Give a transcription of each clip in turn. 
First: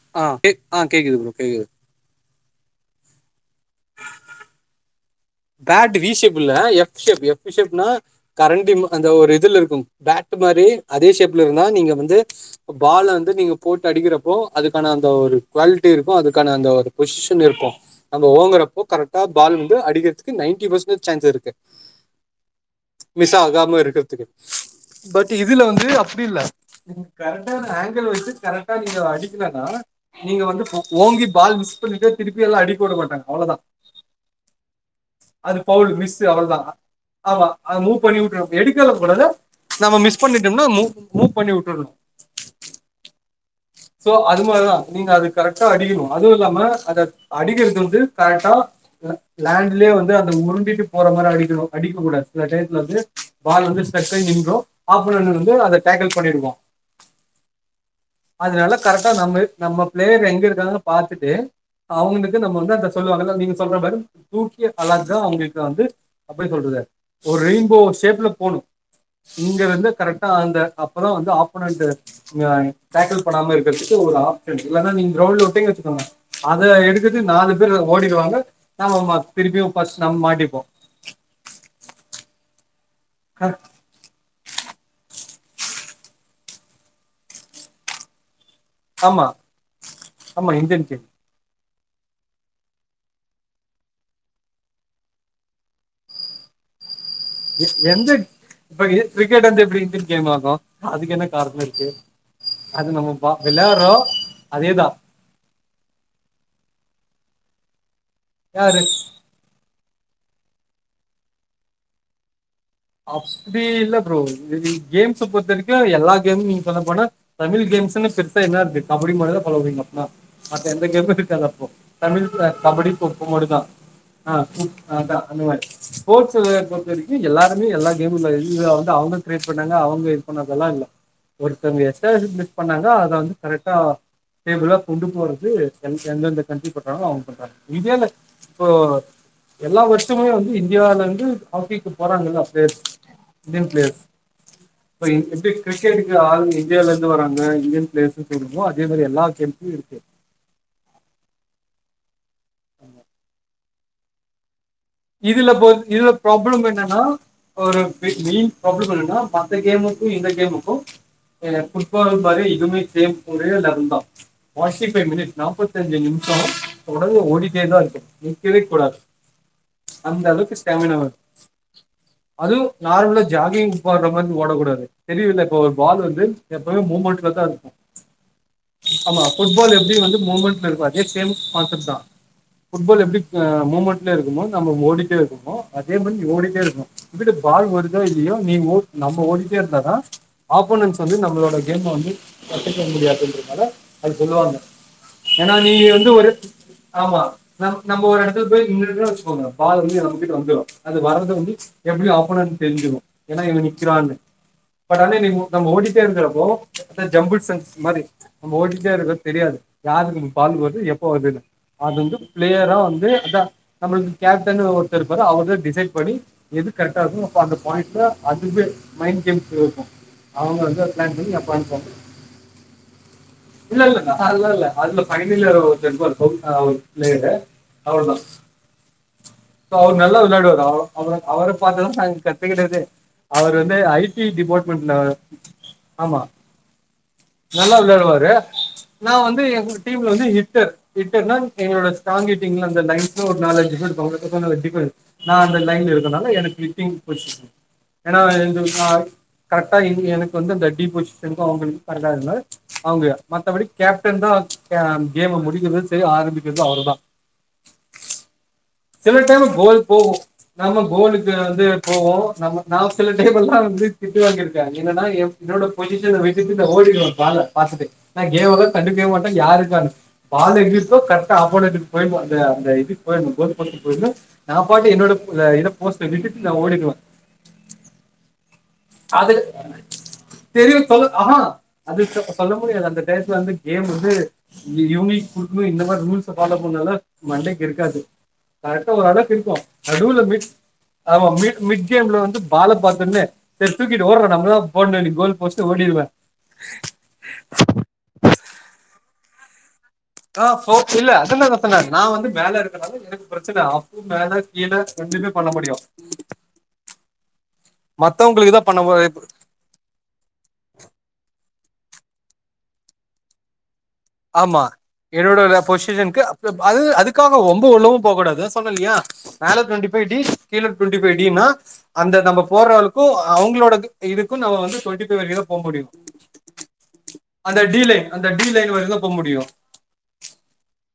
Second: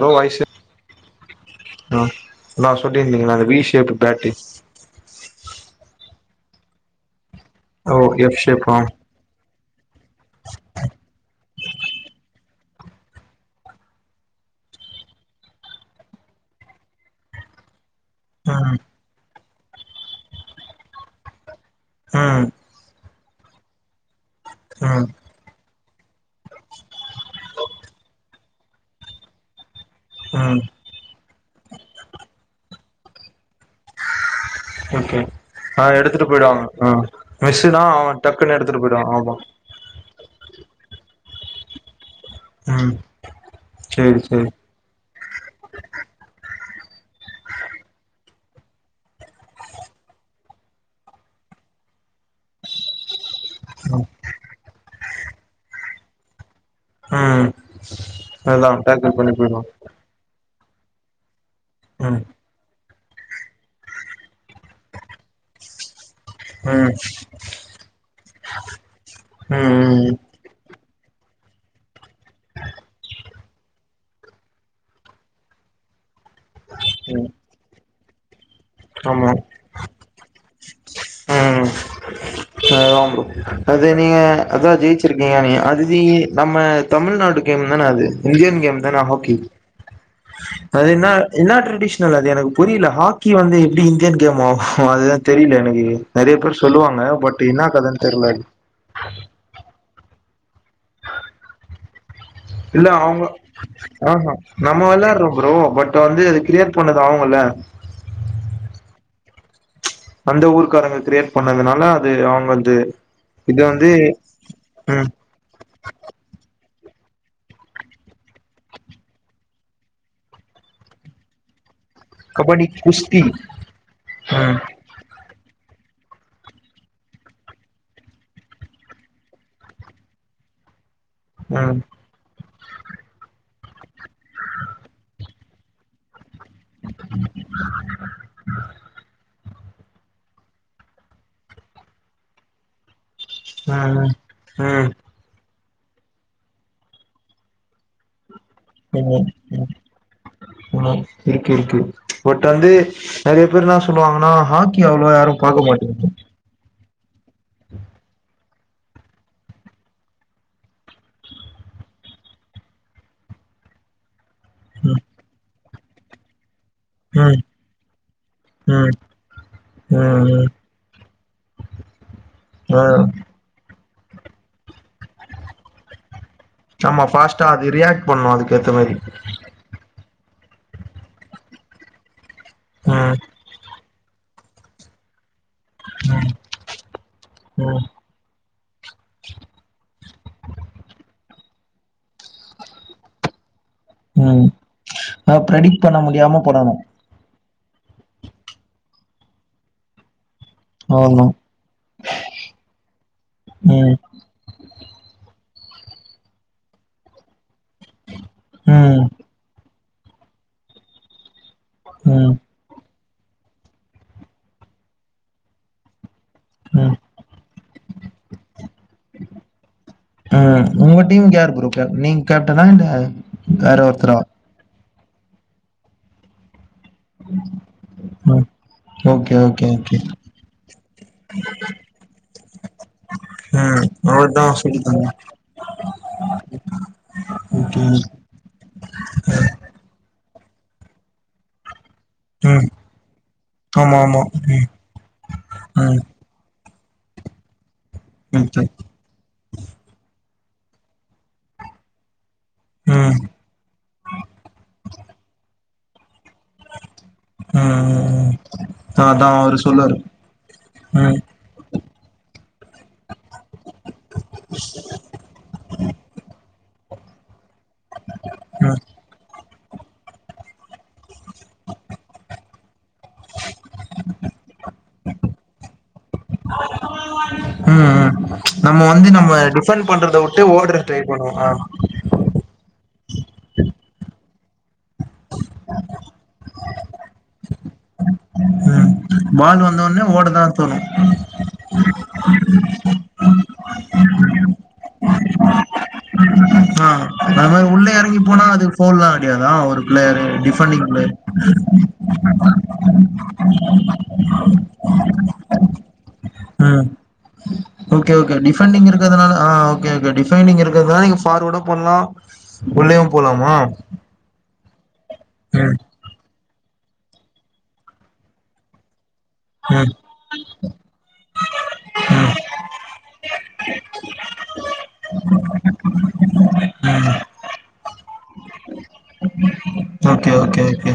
Bro ஆ voice கே ஆ கேக்குது ப்ரோ கேக்குது ஆ ணா சொல்லிருந்தீங்கா ணா அந்த V shape bat bad V shape இல்ல எஃப் சேப்பு எஃப் ஷேப்னா ஓ எஃப் கரண்ட ஷேப்பா அந்த ஒரு இதுல இருக்கு பேட்டு மாரி அதே ஷேப்ல இருந்தா நீங்க வந்து பால வந்து நீங்க போட்டு அடிக்கிறப்போ அதுக்கான அந்த ஒரு குவாலிட்டி இருக்கு அதுக்கான அந்த ஒரு பொசிஷன் இருக்கு நம்ப ம் ஓங்குறப்போ கரெக்டா பால் வந்து அடிக்கிறதுக்கு நைன்டி பர்சன்டேஜ் சான்ஸ் இருக்கு ம் மிஸ் ஆகாம இருக்கிறதுக்கு ம் பட் இதுல வந்து அப்டி இல்ல நீங்க கரெக்டான ஆங்கிள் வச்சு கரெக்டா நீங்க அடிக்கலனா நீங்க ம் வந்து ஒ ஓங்கி பால் மிஸ் பண்ணிட்டு திருப்பில்லா அடிக்க உட மாட்டாக அவல தா ஓகே அது பவுல் ஆ மிஸ்ஸு எடுத்துட்டு அவள தா போயிடுவாங்க ஆ ஆமா அத மிஸ்ஸுனா மூவ் பண்ணி அவன் டக்குன்னு விட்றனு எடுத்துட்டு எடுக்கலா போயிடுவான் கூடாது ஆமா நம்ம மிஸ் பண்ணிட்டோம்னா மூ மூ பண்ணி விட்டுணு ம் சோ சேரி அது சேரி மாதிரிதா நீங்க அதுக் கு கரெக்டா அடிக்கணு அதுவு இல்லாம அத அடிக்கிறது வந்து கரெக்டா லேண்ட்லேயே வந்து அத உருண்டிட்டு போற மாரி அடிக்கனு அடிக்கக்க கூடாது சில டயத்துல வந்து பால் வந்து ம் ஸ்டக்காயி நின்று ஒப்போனெண்ட்டு வந்து அத டேக்கிள் பண்ணிடுவா ம் அதா அதனால கரெக்டா டேக்கிள் பண்ணி நம்ம போயிடுவா நம்ம பிளேயர் எங்க இருக்காங்கன்னு பாத்துட்டு ம் அவுங்களுக்கு நம்ம வந்து அத சொல்லுவாங்கல்லா நீங்க சொல்ற மாரி தூக்கிய அழகா அவுங்களுக்கு வந்து [unintelligible] சொல்றது ம் ஒரு ரெயின்போ ஷேப்ல போணு ம் இங்க இருந்து ம் கரெக்டா அந்த அப்பதா வந்து ஆப்பனட் [unintelligible] டேக்கள் போடாம இருக்கறதுக்கு ஒரு ஆப்டென்ஷ இல்ல நீங்க கிரௌண்ட்ல உட்டிங்க வச்சுகோங்க அத ம் எடுக்குறத்க்கு நாலு பேர் ஓடிடுவாங்க நம்ம மா ஆமா திருப்பியு ஃபஸ்ட் நம்ம மாட்டிப்போ செரி தா ப்ரோ அஹ், அத அத நீங்க அத ஜெயிச்சிருக்கீங்க நீங்க [unintelligible] நம்ம தமிழ்நாட்டு கேம் தான அது இந்தியன் கேம் தான ஆமா ஹாக்கி ஆமா இந்தியன் அது கேம் என்னா இன்னா ட்ரெடிஷனல் அது எனக்கு புரியில ஹாக்கி வந்து எப்டி இந்தியன் கேம் ஆகு அதுதா தெரியில எனக்கு நெறைய பேர் சொல்லுவாங்க பட் என்னா எ கதன்னு எந்த தெர்ல அது இப்ப இது கிரிக்கெட் வந்து எப்டி இந்தியன் கேம் ஆகு அதுக்கு என்ன காரண இருக்கு இல்ல அது நம்ம அவுங்க பா- விளையாடுறோம் ஆஹா நம்ம அதேதான் வெள்ளாரொரு ப்ரோ பட் இப்ப வந்து அத கிரியேட் பண்ணது அவுங்கல்ல யாரு அந்த ஊர்காரங்க கிரியேட் பண்ணதுனால அது அவுங்கள்து அப்டி இல்ல ப்ரோ இது ம் கேம்ஸ் பொருத்த வரை க்கு அது எல்லா கேம் நீங்க சொல்லபோனா தமிழ் கேம்ஸ்ன்னு பெருசா என்ன இருக்கு கபடி மட்டுதா சொல்லமுடியு மொத்தமா மத்த எந்த கேமு இருக்காது அப்போ தமிழ் [unintelligible] கபடி கொக்கோ மட்டு தா அ ம் அதா அந்த மாறி போட்ஸ் [unintelligible] பொருத்த வரைக்கு எல்லாரு எல்லாமே எல்லா கேமு இல்ல இதுல வந்து அவுங்க கிரேட் பண்ணாங்க அவுங்க இது பண்ணதெல்லா இல்ல ம் ஒருத்தவுங்க கரெக்ட்டா எலிபிலிஷ் பண்ணாங்க அத வந்து கரெக்டா டேபிளோ கொண்டு போறது எந் எந்தந்த கண்டிப்பட்றாங்க அவுங்க பண்றாங்க இதே இல்ல இப்போ எல்லா வருஷமுமே வந்து இந்தியாவுல இருந்து ஹாக்கிக்கு போறாங்ல பிளேயர்ஸ் இந்தியன் பிளேயர்ஸ் ம் ம் கிரிக்கெட்டுக்கு ஆள் இந்தியாவிலேந்து வராங்க இந்தியன் பிளேயர்ஸு சொல்லுவமோ அதே ம் மாரி எல்லா ம் கேம்ஸ்லயு இருக்கு ம் இருக்கு இருக்கு பட் வந்து நறைய பேர் என்ன சொல்லுவாங்கன்னா ஹா கி அவ்ளோவா யாரு இதுல பொ பாக்க இதுல மாட்டிங்கனு ப்ராப்ளம் என்னன்னா ஒரு மெயின் ப்ராப்ளம் என்னன்னா மத்த கேமுக்கு இந்த கேமுக்கு அ ஃபுட்பால் மாரி இதுவுமே சேம் ஒரே லெவல் தா ஃபார்ட்டி ம் ஃபைவ் மினிட் நாப்பத்தஞ்சு நிமிஷோ தொடர்ந்து ம் ஓடிட்டேதா இருக்குனு நீக்கவே ம் கூடாது அந்த ம் ம் அலவுக்கு ஸ்டாமினா வேனு அது ஆ நார்மலா ஜாகிங் போடுரமாறி ஓடக்கூடாது தெரியுல இப்போ ஒரு பால் வந்து எப்பவுமே ஆமா மூமெண்டல தா ஃபாஸ்ட்டா அது இருக்கனு ரியாக்ட் பண்ணு அதுக்கேத்த மாரி ஆமா ஃபுட்பால் எப்டி வந்து மூமெண்ட்ல இருக்கு அதே சேம் கான்செப்ட் தா ஃபுட்பால் ம் எப்டி அ மூமெண்ட்ல இருக்குமோ நம்ம ஓடிட்டே இருக்கமோ அதே மாரி நீ ஓடிட்டே இருக்கனு எதுர்ல பால் ம் வருதோ இல்லயோ நீ நம்ப ஓடிட்டே இருந்தாதா ஆப்போனன்ஸ் வந்து நம்பளோட கேம வந்து தடுக்க முடியாதுன்றனால அது ம் சொல்லுவாங்க ஆ ஏன்னா நீ ப்ரெடிக்ட் பண்ண வந்து ஒரே முடியாம பண்ணணு ஆமா நம் நம்ப ஒரு இடத்துல போய் நீக்கறவச்சுக்கோங்க பால் வந்து நம்பகிட்ட வந்துரு அது ஆமா வர்றத வந்து எப்டியு ஆப்போனன்க்கு தெரிஞ்சிரு ஏன்னா ம் இவநிக்றான்னு பட் ஆனா நீ நம்ப ஓடிட்டே இருக்றப்போ அந்த ஜம்புல் சன்ஸ் மாரி நம்ப ஓடிட்டே ம் இருக்கறது தெரியாது யாருக்கு பால் வருது எப்போ வர்துனு அது வந்து ம் பிளேயரா வந்து அதா நம்மளுக்கு கேப்டன் ஒருத்தர்இருப்பாரு அவர் தா டிசைட் பண்ணி எது ம் கரெக்டாக இருக்கும் அப்போ அந்த பாயிண்ட்ல அதுவே மைண்ட் கேம்ஸ் இருக்கு அவுங்க ம் வந்து உங்க பிளான் பண்ணி டீமுக்கு யாரு அப்ப ப்ரோ அடிப்பாங்க கேப் நீங்க கேப்டனா இல்ல வேற இல்ல இல்ல ஒருத்தரா நாலா இல்ல அதுல பைனல் இயரா ஒருத்தர் இருப்பாரு ஒரு பிளேயரு அவர்தா ம் ஓகே ஓகே சோ ஓகே அவர் நல்லா விளையாடுவாரு அவு அவுர் அவர பாத்துதானக்ஷ நாங்க கத்துக்கிட்டதே அவர் வந்து ம் ஐ டி அவர்தா சொல்லி டிபார்ட்மெண்ட்ல தந்தா ஆமா நல்லா ஓகே விளையாடுவாரு நா வந்து எங்க டீம்ல வந்து ஹிட்டர் ஹிட்டர்னா எங்களோட ஸ்ட்ராங் ஹிட்டிங்ல ம் அந்த நைட்டு ஒரு நாலு அஞ் ஆமா ஆமா ம் [unintelligible] நா அந்த லைன்ல ம் இருக்கறதனால எனக்கு ஹிட்டிங் பொஷிஷன் ஏன்னா ஓகே எங்களுக் கரட்டா எங் எனக்கு வந்து டி பொசிஷனுக்கு அவுங்களுக்கு கரெக்டா இருக்க மாரி அவுங்க ம் மத்தபடி கேப்டன் தா அ கேம முடிக்றது சரி ஆரம்பிக்கிறது அவர்தா ம் ம் ம் சில அதா டைம்ல அவரு கோல் சொல்லுவாரு போகுநம்ம ம் கோலுக்கு வந்து போவு நம்ம நா சில டைம்ல்லா‌வந்து திட்டு வாங்கிருக்க என்னன்னா என்னோட பொசிஷன விட்டுட்டு நா ஓடிடுவ பால பாத்துட்டு நா கேவலா ம் கண்டுக்கே மாட்ட யாருக்கானு பால் எங்கிருக்கோ கரெக்டா அபோர்ணெட்டுக்கு போய் அந்த அந்த இதுக்கு போய்டனு போய்ட போதுனு நா பாட்டு என்னோட இது போஸ்ட்ட விட்டுட்டு நா ஓடிடுவ ம் ம் நம்ம வந்து நம்ம அதை டிஃபன் பண்றத விட்டு ஓடுற பண்ணுவோமா அதுக் சொல்ல முடியாது அந்த டைத்துல வந்து கேம் வந்து இந்த யூனிட் கொடுக்கணு இந்த மாரி ரூல்ஸ் ஃபாலோ பண்ணுலா மண்டைக்கு இருக்காது ம் கரெக்டா ஒரு அளவுக்கு இருக்கு பால் வந்த உடனே நடுவுல ஓட மிட் தான் தோணும் ஆமா மிட் மிட்கேம்ல வந்து பால பாத்தோனே சரி தூக்கிட்டு ஓடுறா நம்மதா போட்னு இன்னிக்கு கோல் போஸ்ட்டு ஓடிடுவ ஆ அது மாரி உள்ள எறங்கி போனா அது ஃபோன்லா கெடையாதா ஒரு பிள்ளையாரு ஆ போ டிஃபண்டிங் இல்ல அதெல்லாம் நான் சொன்னேன் நான் வந்து மேல இருக்கனால எனக்கு பிரச்சனை அப்பு மேல கீழே ரெண்டுமே [unintelligible] பண்ண முடியு ம் ஓகே ஓகே தான் பண்ண டிஃபண்டிங் மு- இருக்றதுனால ஆ ஓகே அந்த டிஃபைன்டிங் இருக்கறதுனால நீங்க ஃபார்வர்டு பண்லா உள்ளயு போலாமா ஆமா என்னோடட ம் பொசிஷனுக்கு அது அதுக்காக ரொம்ப உள்ளவு போ கூடாது சொன்ன இல்லயா மேல ம் டொன்டிஃபை டீஸ் கீழ டொன்டிஃபை டினா அந்த ம் நம்ம போட்றவருக்கு அவுங்களோட இது இதுக்கு நம்ம வந்து டொன்டிஃபை வரைக்குந் தா போ முடியு அந்த டி லைன் அந்த டி லைன் வரயு தா போமுடியு ஓகே ஓகே ஓகே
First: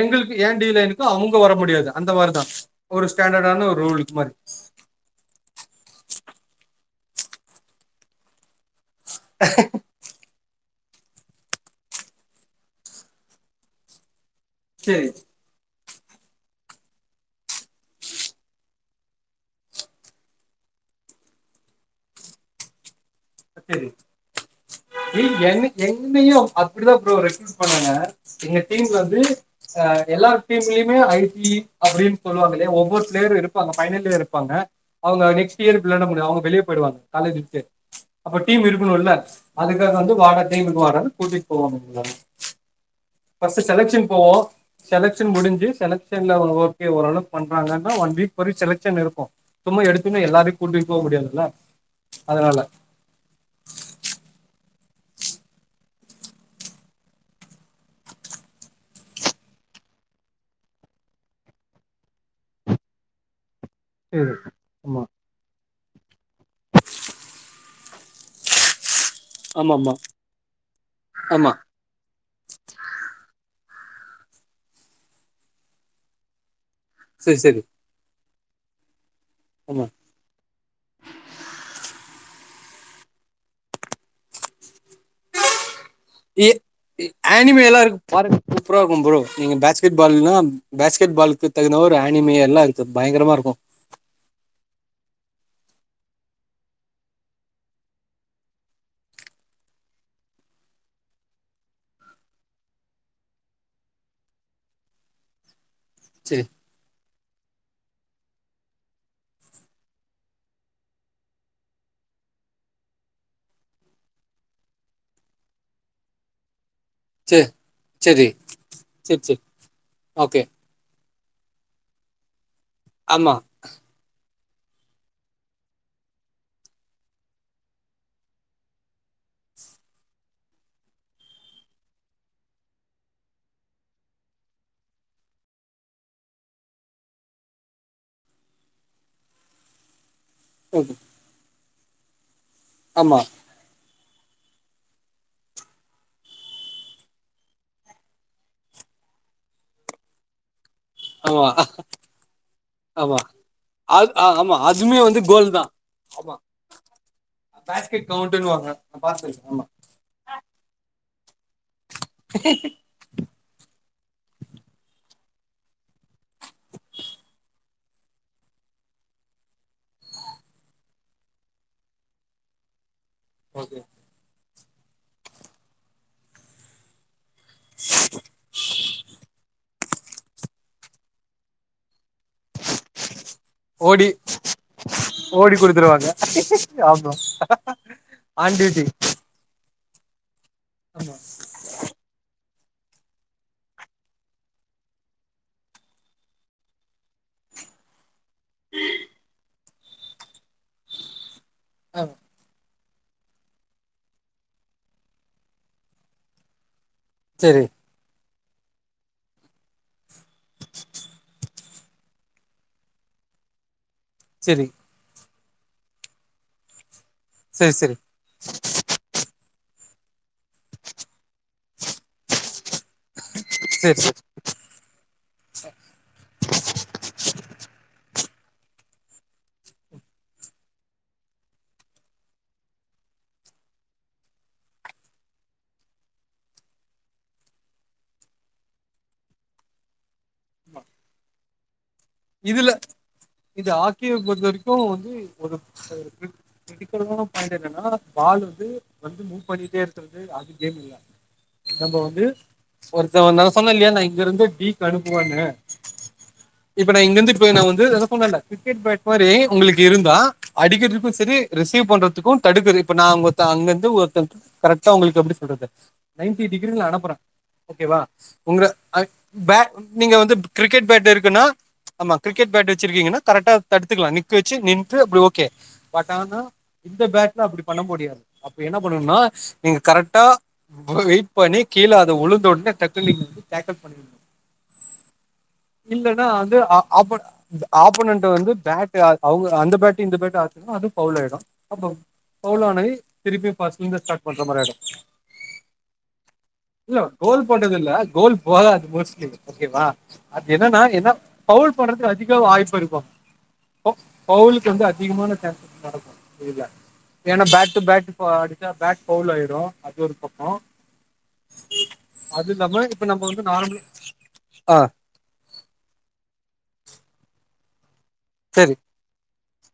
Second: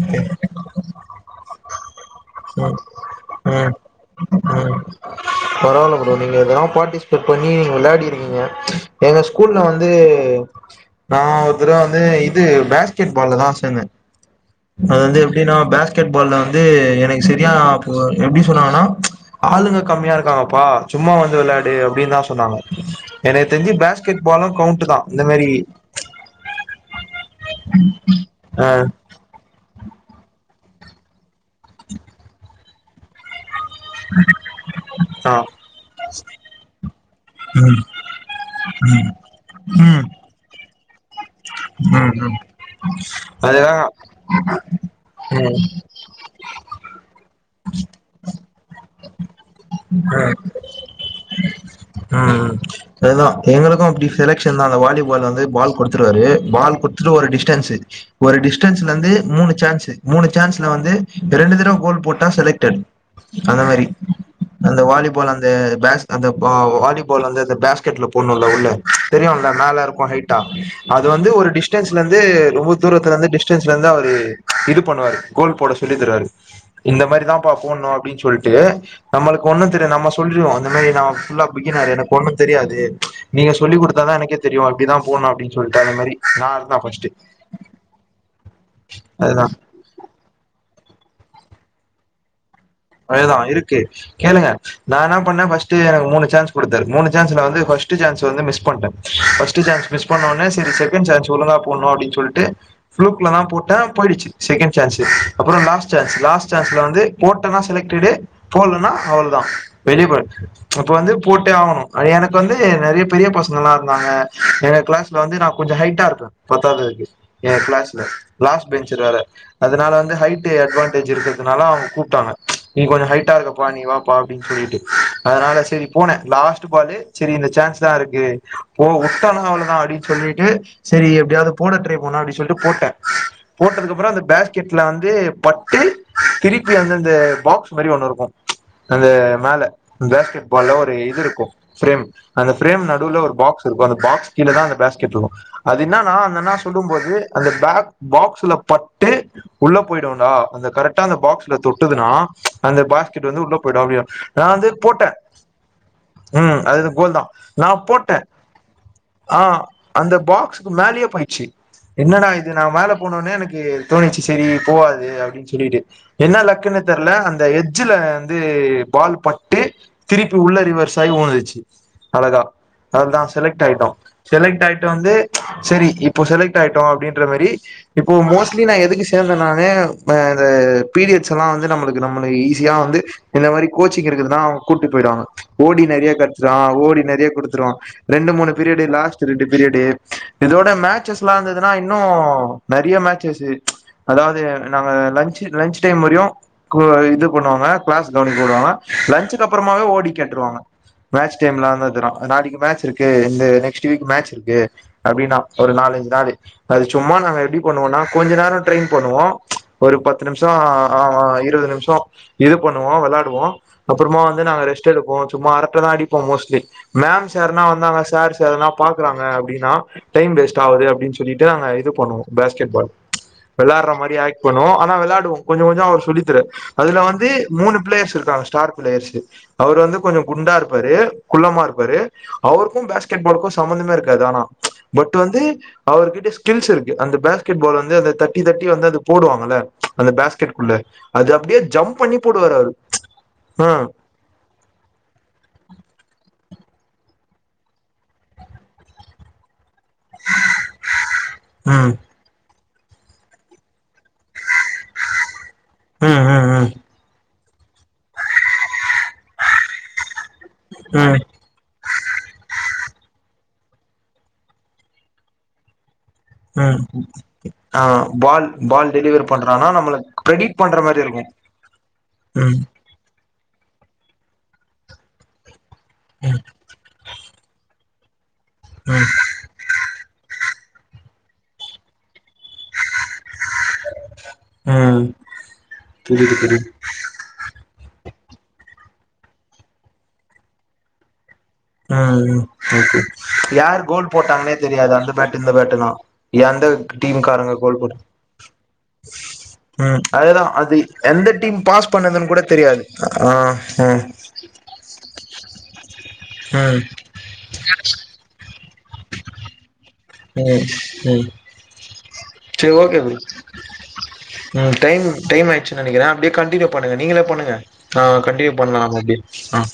எங்களுக்கு ஏ டீல்லருக்கு அவுங்க வர முடியாது அந்த மாரிதா ம் ஒரு ஸ்டாண்டடான ஒரு ரூல்க்கு மாரி பராவால்ல ப்ரோ நீங்க இதல்லா பார்ட்டிசிபேட் பண்ணி நீங்க விளையாடி இருக்கீங்க எங்க ஸ்கூல்ல வந் து நா ஒருதரவ வந்து இது பேஸ்கெட் பால்ல தா சேந்தே அது சரி வந்து எப் எப்டினா பேஸ்கெட் பால்ல வந்து எனக்கு சரியான ஆப்பு எப்டி சொல்லுவாங்கனா ஆளுங்க கம்மியா இருக் காங்கப்பா சும்மா வந்து விளையாடு அப்டின் தா சொன்னாங்க எனக்கு தெரிஞ்சு சரி பேஸ்கெட் பாலு கவுண்ட் தா ஏ இந்த மாரி என்ன என்னயு அப்டித்தா ப்ரோ ரெக்வொஸ்ட் பண்ணாங்க எங்க ஆ டீம்ல வந்து அ எல்லார் டீம்லியுமே ஐ டி அப்டின்னு சொல்லுவாங்க இல்லயா ஒவ்வொரு பிளேயரு இருப் பாங்க பைனல் இயர்ல இருப்பாங்க அவுங்க ஆ நெக்ஸ்ட் இயர் எப்டி விளையாட முடியு அவுங்க வெளிய போய்டுவாங்க காலேஜ விட்டு ம் அப்ப டீம் இருக்கணுல்ல அதுக்காக ம் வந்து வாங்க டீமுக்கு வாடானு கூட்டிட்டு போவாங்க ம் ம் ஃபஸ்ட்டு அதுதா செலக்ஸன் போவோ செலக்ஸன் ம் முடுஞ்சு செலக் சன்ல அவங்க ஓகே ஓரளவு பண்றாங்கன்னா ஒன் வீக் வரயு செலக்ஸன் இருக்கு மொத்தமா எடுத்தோன்னே எல்லாரையு கூட்டிட்டு போக முடியாதுல்ல ம் ம் அதனால அதா எங்களுக்கு அப்டி செலக்சன்தா அந்த வாலிபால் வந்து பால் குடுத்துருவாரு. பால் குடுத்துட்டு ஒரு டிஸ்டன்ஸ்சு ஒரு டிஸ்டன்ஸ்ல இருந்து மூணு சான்ஸு மூணு சான்ஸ்ல வந்து ரெண்டு தடவ கோல் போட்டா செலக்டட் அந்த மாரி அந்த ஆமா வாலிபால் அந்த பேஸ் அந்த வா வாலிபால் அந்த அந்த பேஸ்கெட்ல போனுல்லா உள்ள தெரியுல்ல மேல ஆமா ஆமா இருக்கு ஹைட்டா அது வந்து ஒரு ஆமா டிஸ்டன்ஸ்ல இருந்து ரொம்ப தூரத்துல இருந்து டிஸ் ஸ்சன்ஸ்ல இருந்து அவரு இது பண்ணுவாரு கோல் போட சொல்லிதருவாரு இந்த சரி மாரிதான்ப்பா சரி போட்ணு அப்டின் சொல்லிட்டு நம்மளுக்கு ஒண்ணு ஆமா தெரியாது நம்ம சொல்றிவோ இந்த மாரி நா ஃபுல்லா பிகினாரு எனக்கு ஒண்ணு தெரியாது நீங்க சொல்லி குடுத்தா தா எனக்கே தெரியு அப்டிதா போட்ணு அப்டின் சொல்ட்டு அது மாரி ஏ நா இருந்தா எ ஃபர்ஸ்ட்டு ஆனிமேல்லா இருக்கு பாருங்க சூப்பரா இருக்கும் ப்ரோ அதுதா நீங்க பேச் கெட் பால்னா பேஸ்கெட் பாலுக்கு தகுந்த ஒரு ஆனிமே எல்லா இருக்கு பயங்கரமா அதேதா இருக்கும் இருக்கு கேளுங்க நா என்னா பண்ணே ஃபஸ்ட்டு எனக்கு மூணு சான்ஸ் குடுத்தாரு மூனு சான்ஸ்ல வந்து ஃபஸ்ட்டு சான்ஸு வந்து மிஸ் பண்டே ஃபஸ்ட்டு சான்ஸ் மிஸ் பண்ணோனே சரி செக்கேண்ட் சான்ஸ் ஒழுங்கா போடணு அப்டின் சொல்ட்டு ஃபுலூக் குள்ளதா போட்டே போய்டுச்சு செக்கேன்ட் சான்ஸ்சு அப்பறோ லாஸ்ட் சான்ஸ் சரி லாஸ்ட் சான்ஸ்ல வந்து போட் டனா செலக்டட்டு போலனா அவள தா வெளிய போயிரு அப்ப வந்து போட்டே ஆகணு அது எனக்கு வந்து நெறைய பெரிய பசங்க எல்லா இருந்தாங்க எங்க கிளாஸ் ல வந்து நா கொஞ்சோ ஹைட்டா இருப்பே பத்தாவது வரைக்கி சரி எங்க கிளாஸ்ல சரி லாஸ்ட் பென்ச்சர் வேற சரி சரி அதுனால வந்து ஓகே ஹைட்டு அட்வான்டேஜு இருக்கு கனால அவுங்க கூப்ட்டாங்க நீ கொஞ்சோ ஹைட்டா ஆமா இருக்க வா நீ வாப்பா அப்டின் சொல்லிட்டு அதனால சரி போன லாஸ்ட் பாலு செரி இந்த சான்ஸ் தா இருக்கு ஓ உட்டன்னா அவ்ளதா அப்டின் சொல்லிட்டு செரி எப்டியாவது போட ட்ரை பண்ணோ அப்டி சொல்ட்டு போட்ட போட்டதுக்கு அப்றோ அந்த பேஸ்கெட்ல வந்து பட்டு திருப்பி வந்து அந்த பாக்ஸ் மாரி ஒண்ணு இருக்கும் அது மேல பேஸ்கெட் பால்ல ஒரு ஓகே இது இருக்கும் ஃப்ரேம் அந்த ஃப்ரேம் நடுல ஆமா ஒரு பாக்ஸ் இருக்கு அந்த பாக்ஸ் கீல தா அந்த பேஸ்கெட் இருக்கு அது என்னன்னா அந்தண்ணா சொல்லும் போது அந்த பேக் பாக்ஸ்ல பட்டு உள்ள போய்டு டா அந்த கரெக்டா அந்த ஆமா பாக்ஸ்ல தொட்டுதுன்னா. அந்த ஆமா பாஸ்கெட் வந்து உள்ள போய்டு அப்டியே அது ஆ, நா ஆமா வந்து அதுமே போட்ட வந்து கோல் தான் ஆமா ம் அது கோல் தா நா பேஸ்கெட் போட்ட கவுண்ட்னு வாங்க நான் ஆ பார்த்துருக்கேன் ஆமா அந்த பாக்ஸ் ம் மேலையே போயிற்ச்சு என்னனா இது நா மேல போனோனே எனக்கு தோணிச்சு சரி போகாது அப்டின் சொல்லிட்டு என்ன லக்குனேதெ ல அந்த எஜ்ல வந்து பால் பட்டு திருப்பி உள்ள ரிவர்ஸ் ஆகி உழுந்ற்ச்சு அழகா [unintelligible] தாஸ் செலக் ஓகே ஆய்ட்டோ செலக்ட் ஆயிட்டு வந்து சரி இப்போ செலக்ட் ஆயிட்டோ அப்டின் இதமாரி இப்போ மோஸ்ட்லி நா எதுக்கு சேந்தனானே இந்த பீரியட்ஸ் எல்லா வந்து நம்மளுக்கு நம்மள ஈஸியா வந்து இந்த மாதிரி ஓடி கோச்சிங் இருக்குறதுதா அவுங்க கூட்டு போய்டுவாங்க ஓடி நெறைய கட்த்றா ஓடி ஆமா நெறைய குடுத்துருவா ரெண்டு மூணு ஆன் டியூட்டி பீரியடு லாஸ்ட் ரெண்டு பீரியடு இதோட ஆமா மேச்சஸ்ல்லா இருந்ததுன்னா இன்னு நெறைய மேட்சஸ்ஸு அதாவது நாங்க லன்ச்சு லன்ச் டைம் வரியு இது பண்ணுவாங்க கிளாஸ் கவனிக்க போடுவாங்க லன்ச்சுக்கப் ப்றமாவே ஓடி கேட்டுருவாங்க மேட்ச் டைம்ல ஆனதுரா ஆமா நாளைக்கு மேட்ச் இருக்கு இந்த நெக்ஸ்ட் வீக் மேட்ச் இருக்கு அப்டின்னா ஒரு நாலஞ்சு நாளு அது சும்மா நாங்க எப்டி சரி பண்ணுவோனா கொஞ்ச நேரோ ட்ரெயின் பண்ணுவோ ஒரு பத்து நிமிஷோ ஆ ஆ இருது நிமிஷோ இது பண்ணுவோ வெளாடுவோ அப்பறமா வந்து நாங்க சரி ரெஸ்ட் ட் எடுப்போ சும்மா அரட்டதா அடிப்போ மோஸ்ட்லி மேம் சார்னா சரி சரி வந்தாங்க சார் சார்ல பாக்கறாங்க அப்டின்னா டைம் வேஸ்ட் ஆகுது அப்டின்னு சொல்லிட்டு அங்க இது பண்ணுவோ பேஸ்கெட் பால் வெளாட்ற சரி மாரி ஆக்ட் பண்ணுவோ ஆனா வெளாடுவோ கொஞ்ச கொஞ்சோ அவரு சொல்லிதரார் அதுல வந்து மூணு பிளேயர்ஸ் இருக்காங்க ஸ்டார் பிளேயர்ஸ்சு அவுரு வந்து கொஞ்ச குண்டா இருப்பாரு குள்ளமா இருப்பாரு அவருக்கும் பேஸ்கெட் பாலுக்கும் சம்பந்தமே இருக்காது ஆனா பட் வந்து அவருகிட்ட ஸ்கில்ஸ் இருக்கு அந்த பேஸ்கெட் பால் வந்து அந்த தட்டி தட்டி வந்து அது போடுவாங்கல்ல அந்த பேஸ்கெட்குள்ள அது அப்டியே ஜம்ப் பண்ணி இதுல இது ம் ஆர்கிவ் பொறுத்த வரைக்கு வந்து ஒரு [unintelligible] பாயிண்ட் என்னன்னா பால் வந்து வந்து மூவ் பண்ணிட்டே இரு சுத்தறது அது கேம் இல்ல ம் நம்ம வந்து ஒருத்தவ நா சொன்ன இல்லையா நா இங்க இருந்து டீக்கு அனுப்புவன்னு அஹ் அஹ் அஹ் இப்ப நா இங்க இந்து போய் நா வந்து அதா சொன்னல்ல கிரிக்கெட் பேட் மாறி உங்களுக்கு இருந்தா அடிக்கிறதுக்கு ம் சரி ரிசீவ் பண்றதுக்கும் தடுக்குது இப்ப நா ஒத்த அங்க அங்கந்து ஒருத்த கரெக்டா உங்களுக்கு எப்டி சொல்றது நைன்டி ம் ம் டிகிரில அனப்பற ஆ ஓகேவா பால் உங்கள பால் ஏ டெலிவரி பே பண்றானா நம்மள நீங்க வந்து ப்ரெடிட் பண்ற க்ரிக்கெட் மாரி பேட் இருக்கும் இருக்குன்னா ஆமா கிரிக்கெட் ம் பேட் வச்சிருக்கீங்கன்னா கரெட்டா தடுத்துக்கலா நிக்க வச்சு நின்து அப்டி ஓகே பட் ஆனா இந்த பேட்ல அப்டி பண்ண முடியாது அப்டி என்ன ம் பண்ணணுனா நீங்க கரட்டா வெயிட் பண்ணி கீழ அது உழுந்தோன்னே டக்குன்னு நீங்க பேக்கப் பண்ணிடனு ம் இல்லன்னா புரியுது வந்து புரியுது ஆபன் ஆபனன்ட் வந்து பேட்டு அவுங்க அந்த பேட்டு இந்த பேட்டு அடிச்சா அது பவுல் ஆயிடு அப்ப ம் பவுலானவே ஓகே திருப்பியு யார் பஸ்ட்லருந்து கோல் ஸ்டார்ட் பண்ற போட்டாங்கன்னே மாரி ஆய்டு தெரியாது அந்த பேட் இந்த பேட்டுலா எந்த இல்ல கோல் டீம்காரங்க போட்டது இல்ல போட் கோல் போகது மோஸ்லி ஓகேவா ம் அதுதா அது என்னன்னா என்ன எந்த பௌ டீம் பௌல் பாஸ் பன்றதுக்கு பண்ணதுன்னு அதிக கூட வாய்ப்பு தெரியாது இருக்கு ஆ ம் பௌல்லுக்கு வந்து அதிகமான சேன்சஸ் நடக்கு புரியல ம் ஏன்னா பேக் டு பேக் போ அடிச்சா பேட் பவுல் ஆயிடு அது ஒரு ம் பக்கம் ம் அது சரி இல்லாம ஓகே இப்ப ப்ரோ நம்ம வந்து நார்மல் ம் ஆ டைம் டைம் ஆய் ச்சுன் நெனைக்கிறே அப்டியே கண்டிநியூ பண்ணுங்க நீங்களேப் சரி பண்னுங்க